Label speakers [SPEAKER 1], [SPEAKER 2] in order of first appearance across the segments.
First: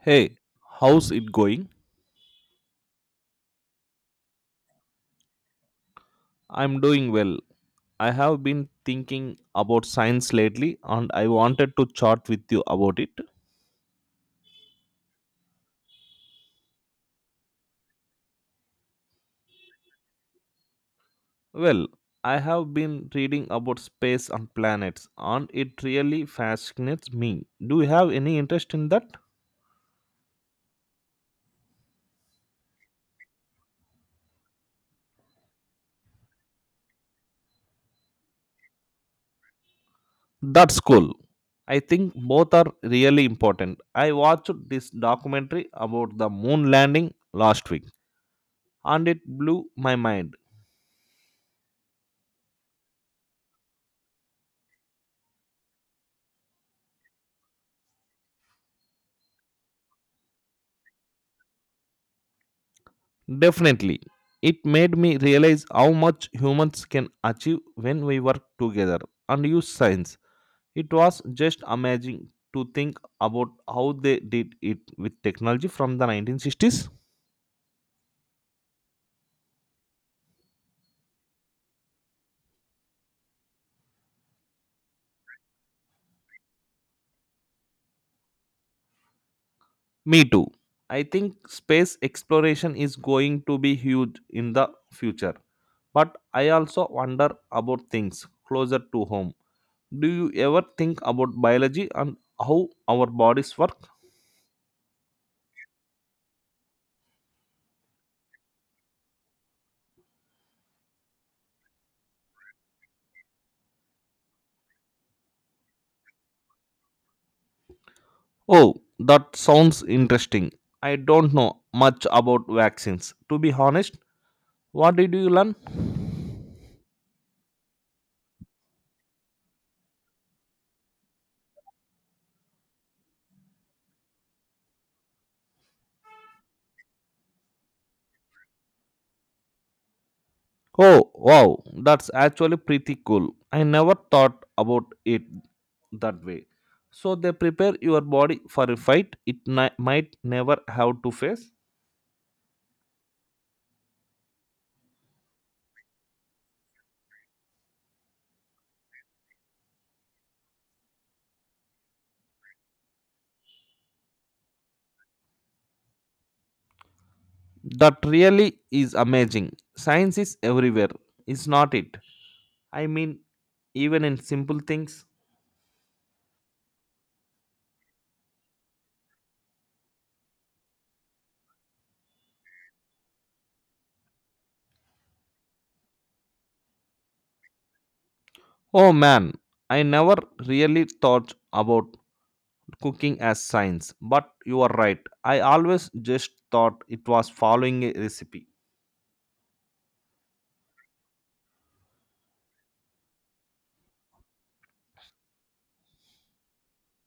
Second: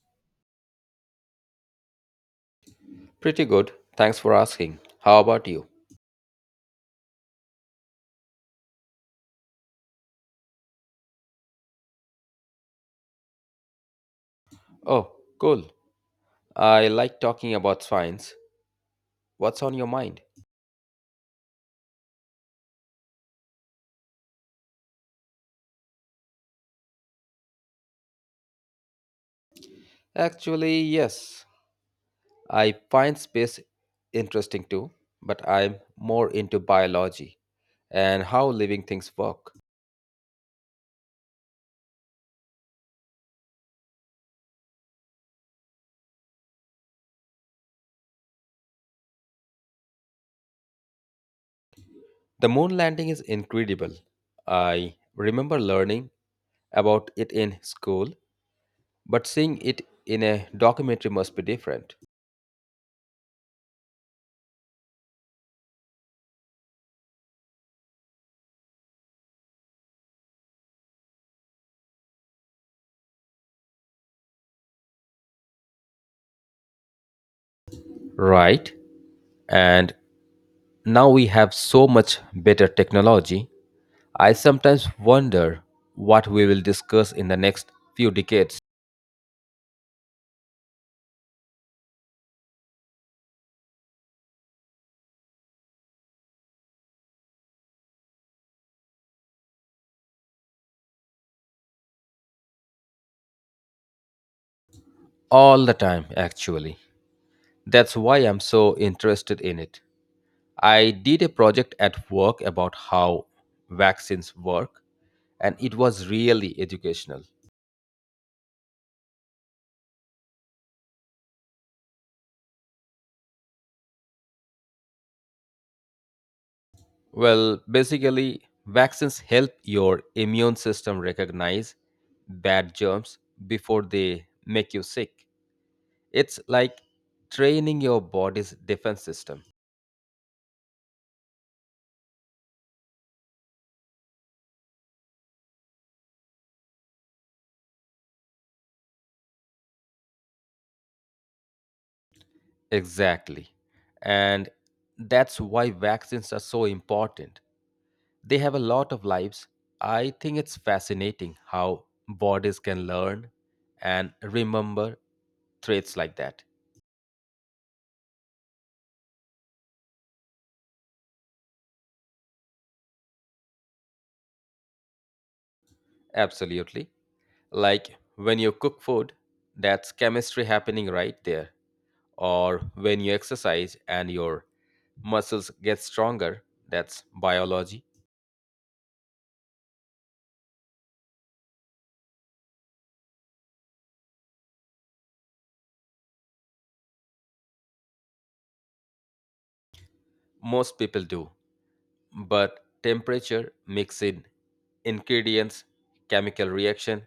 [SPEAKER 1] Hey, how's it going?
[SPEAKER 2] Pretty good. Thanks for asking. How about you?
[SPEAKER 1] I'm doing well. I have been thinking about science lately and I wanted to chat with you about it.
[SPEAKER 2] Oh, cool. I like talking about science. What's on your mind?
[SPEAKER 1] Well, I have been reading about space and planets and it really fascinates me. Do you have any interest in that?
[SPEAKER 2] Actually, yes. I find space interesting too, but I'm more into biology and how living things work.
[SPEAKER 1] That's cool. I think both are really important. I watched this documentary about the moon landing last week and it blew my mind.
[SPEAKER 2] The moon landing is incredible. I remember learning about it in school, but seeing it in a documentary must be different.
[SPEAKER 1] Definitely. It made me realize how much humans can achieve when we work together and use science. It was just amazing to think about how they did it with technology from the 1960s.
[SPEAKER 2] Right. And now we have so much better technology. I sometimes wonder what we will discuss in the next few decades.
[SPEAKER 1] Me too. I think space exploration is going to be huge in the future. But I also wonder about things closer to home. Do you ever think about biology and how our bodies work?
[SPEAKER 2] All the time, actually. That's why I'm so interested in it. I did a project at work about how vaccines work, and it was really educational.
[SPEAKER 1] Oh, that sounds interesting. I don't know much about vaccines. To be honest, what did you learn?
[SPEAKER 2] Well, basically, vaccines help your immune system recognize bad germs before they make you sick. It's like training your body's defense system.
[SPEAKER 1] Oh, wow, that's actually pretty cool. I never thought about it that way. So they prepare your body for a fight might never have to face.
[SPEAKER 2] Exactly. And that's why vaccines are so important. They have a lot of lives. I think it's fascinating how bodies can learn and remember traits like that.
[SPEAKER 1] That really is amazing. Science is everywhere, is not it? I mean, even in simple things.
[SPEAKER 2] Absolutely. Like when you cook food, that's chemistry happening right there. Or when you exercise and your muscles get stronger, that's biology.
[SPEAKER 1] Oh man, I never really thought about cooking as science, but you are right. I always just thought it was following a recipe.
[SPEAKER 2] Most people do, but temperature, mixing, ingredients, chemical reaction,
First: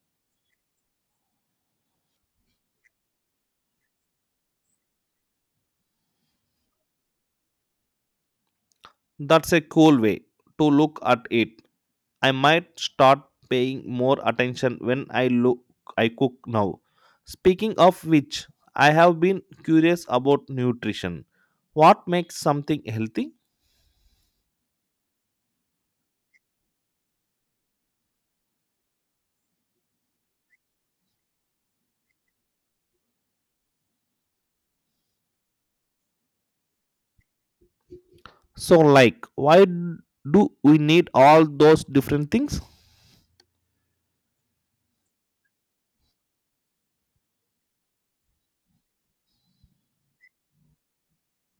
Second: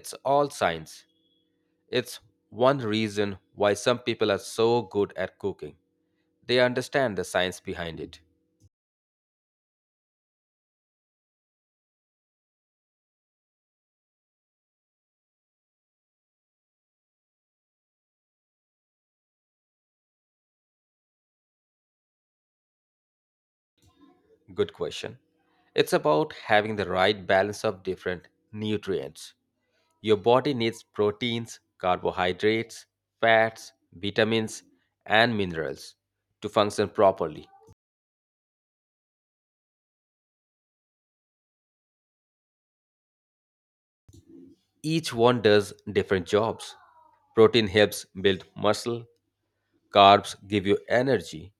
[SPEAKER 2] it's all science. It's one reason why some people are so good at cooking. They understand the science behind it.
[SPEAKER 1] That's a cool way to look at it. I might start paying more attention when I look I cook now. Speaking of which, I have been curious about nutrition. What makes something healthy?
[SPEAKER 2] Good question. It's about having the right balance of different nutrients. Your body needs proteins, carbohydrates, fats, vitamins, and minerals to function properly.
[SPEAKER 1] So like why do we need all those different things?
[SPEAKER 2] Each one does different jobs. Protein helps build muscle, carbs give you energy,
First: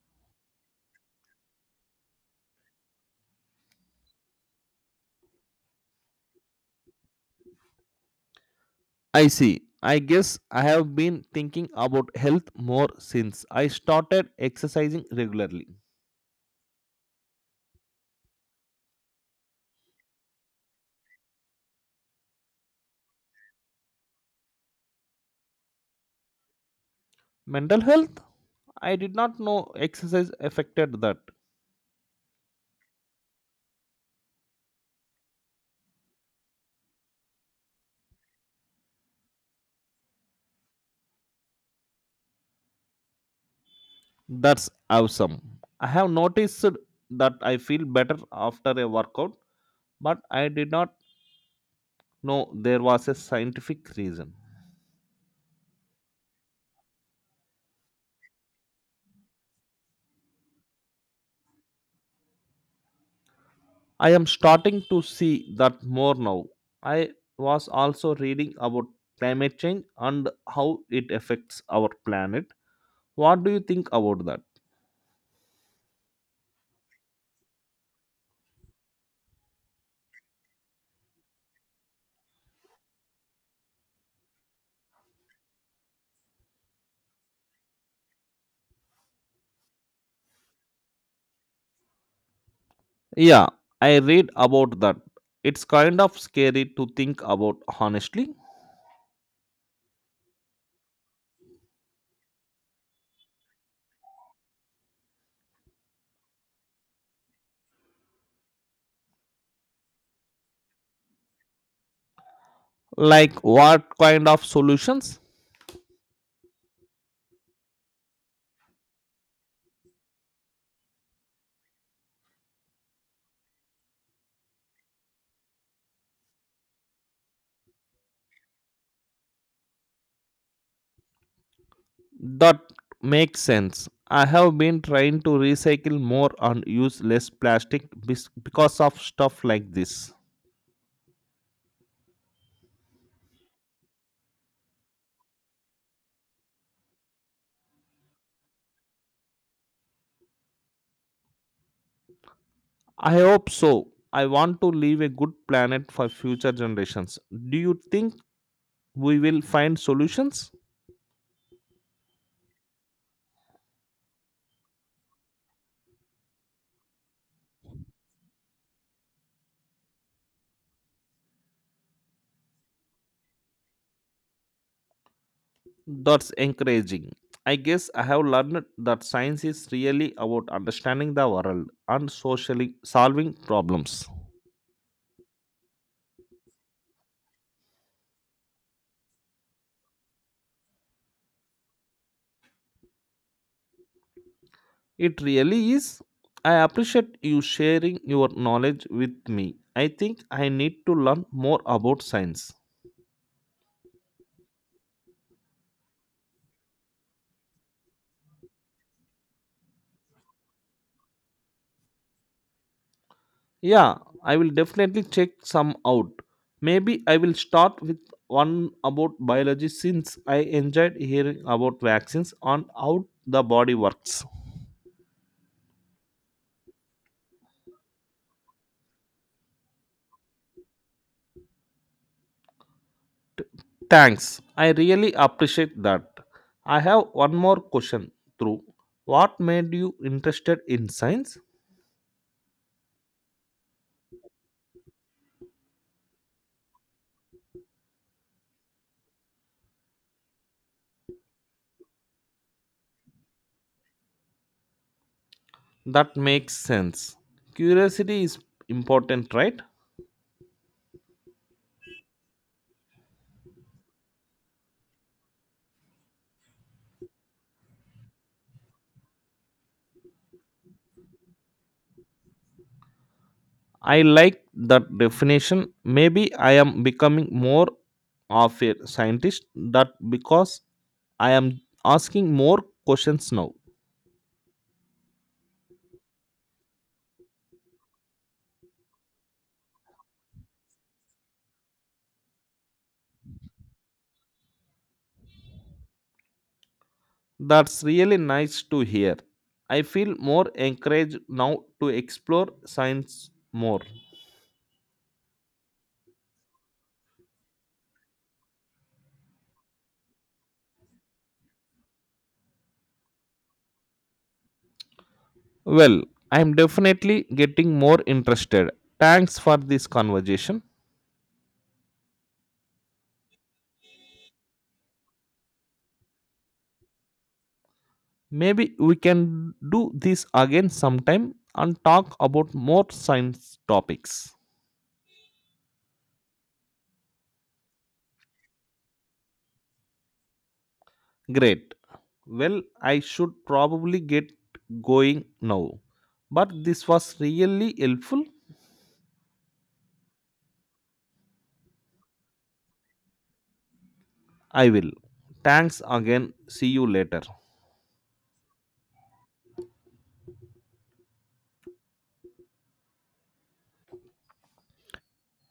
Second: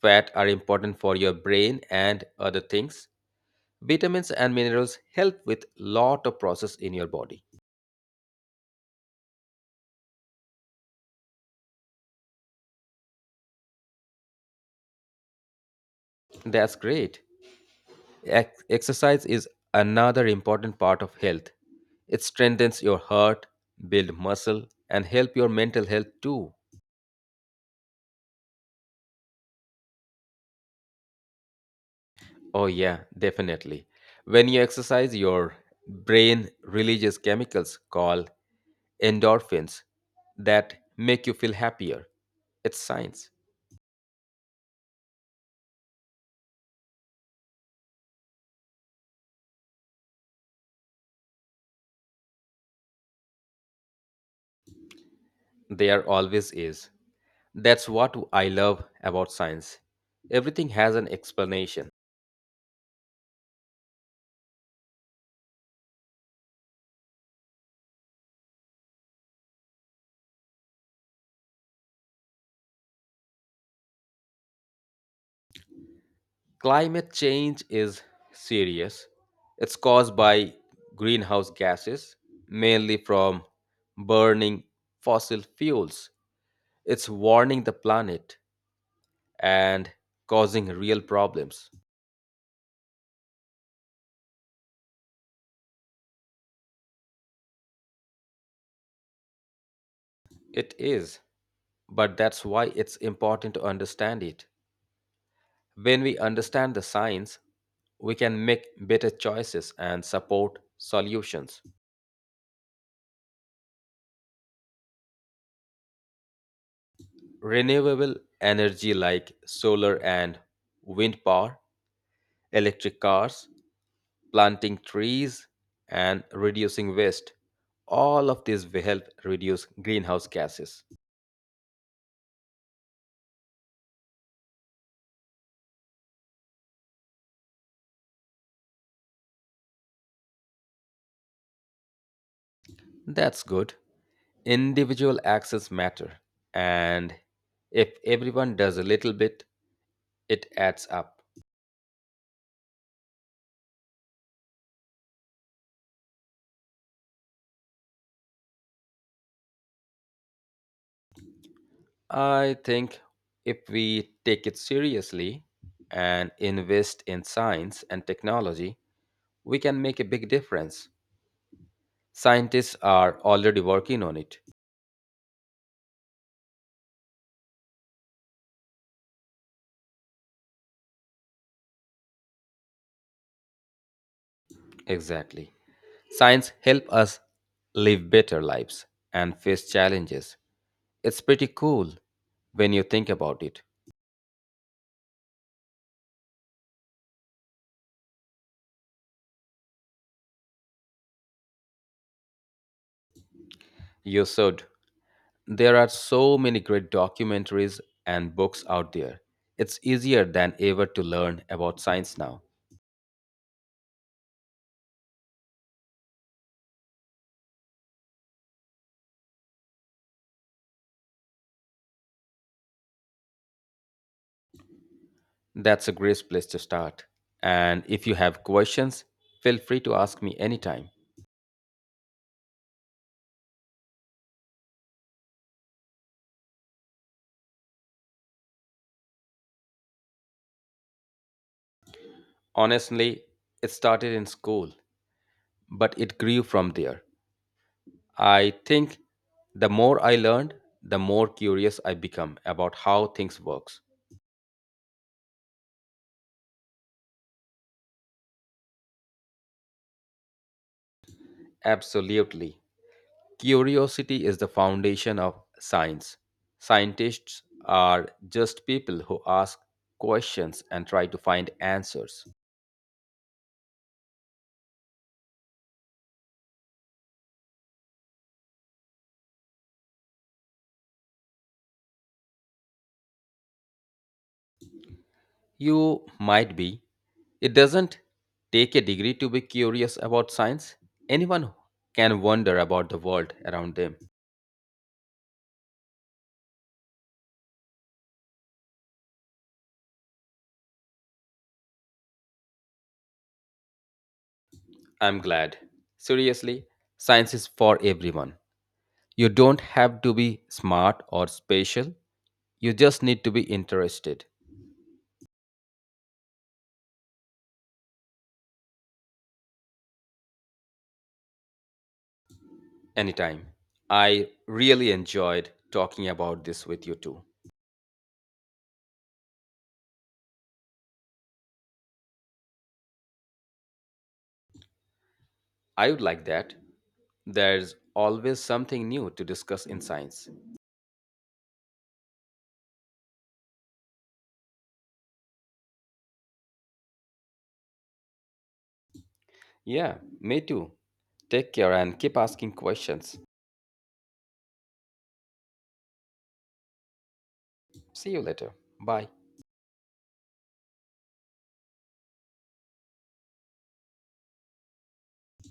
[SPEAKER 2] fat are important for your brain and other things. Vitamins and minerals help with lot of process in your body.
[SPEAKER 1] I see. I guess I have been thinking about health more since I started exercising regularly.
[SPEAKER 2] That's great. Exercise is another important part of health. It strengthens your heart, build muscle and help your mental health too.
[SPEAKER 1] Mental health? I did not know exercise affected that.
[SPEAKER 2] Oh yeah, definitely. When you exercise, your brain releases chemicals called endorphins that make you feel happier. It's science.
[SPEAKER 1] That's awesome. I have noticed that I feel better after a workout, but I did not know there was a scientific reason.
[SPEAKER 2] There always is. That's what I love about science. Everything has an explanation.
[SPEAKER 1] I am starting to see that more now. I was also reading about climate change and how it affects our planet. What do you think about that?
[SPEAKER 2] Climate change is serious. It's caused by greenhouse gases, mainly from burning fossil fuels. It's warning the planet and causing real problems.
[SPEAKER 1] Yeah, I read about that. It's kind of scary to think about honestly.
[SPEAKER 2] It is, but that's why it's important to understand it. When we understand the science, we can make better choices and support solutions.
[SPEAKER 1] Like what kind of solutions?
[SPEAKER 2] Renewable energy like solar and wind power, electric cars, planting trees, and reducing waste, all of these will help reduce greenhouse gases.
[SPEAKER 1] That makes sense. I have been trying to recycle more and use less plastic because of stuff like this.
[SPEAKER 2] That's good. Individual actions matter, and if everyone does a little bit, it adds up.
[SPEAKER 1] I hope so. I want to leave a good planet for future generations. Do you think we will find solutions?
[SPEAKER 2] I think if we take it seriously and invest in science and technology, we can make a big difference. Scientists are already working on it.
[SPEAKER 1] That's encouraging. I guess I have learned that science is really about understanding the world and socially solving problems.
[SPEAKER 2] Exactly. Science help us live better lives and face challenges. It's pretty cool when you think about it.
[SPEAKER 1] It really is. I appreciate you sharing your knowledge with me. I think I need to learn more about science.
[SPEAKER 2] You should. There are so many great documentaries and books out there. It's easier than ever to learn about science now.
[SPEAKER 1] Yeah, I will definitely check some out. Maybe I will start with one about biology since I enjoyed hearing about vaccines and how the body works.
[SPEAKER 2] That's a great place to start. And if you have questions, feel free to ask me anytime.
[SPEAKER 1] T- Thanks. I really appreciate that. I have one more question through. What made you interested in science?
[SPEAKER 2] Honestly, it started in school, but it grew from there. I think the more I learned, the more curious I become about how things works.
[SPEAKER 1] That makes sense. Curiosity is important, right?
[SPEAKER 2] Absolutely. Curiosity is the foundation of science. Scientists are just people who ask questions and try to find answers.
[SPEAKER 1] I like that definition. Maybe I am becoming more of a scientist that because I am asking more questions now.
[SPEAKER 2] You might be. It doesn't take a degree to be curious about science. Anyone can wonder about the world around them.
[SPEAKER 1] That's really nice to hear. I feel more encouraged now to explore science more.
[SPEAKER 2] I'm glad. Seriously, science is for everyone. You don't have to be smart or special. You just need to be interested.
[SPEAKER 1] Well, I'm definitely getting more interested. Thanks for this conversation.
[SPEAKER 2] Anytime. I really enjoyed talking about this with you too.
[SPEAKER 1] Maybe we can do this again sometime and talk about more science topics.
[SPEAKER 2] I would like that. There's always something new to discuss in science.
[SPEAKER 1] Great. Well, I should probably get going now. But this was really helpful.
[SPEAKER 2] Yeah, me too. Take care and keep asking questions.
[SPEAKER 1] I will. Thanks again. See you later.
[SPEAKER 2] See you later. Bye.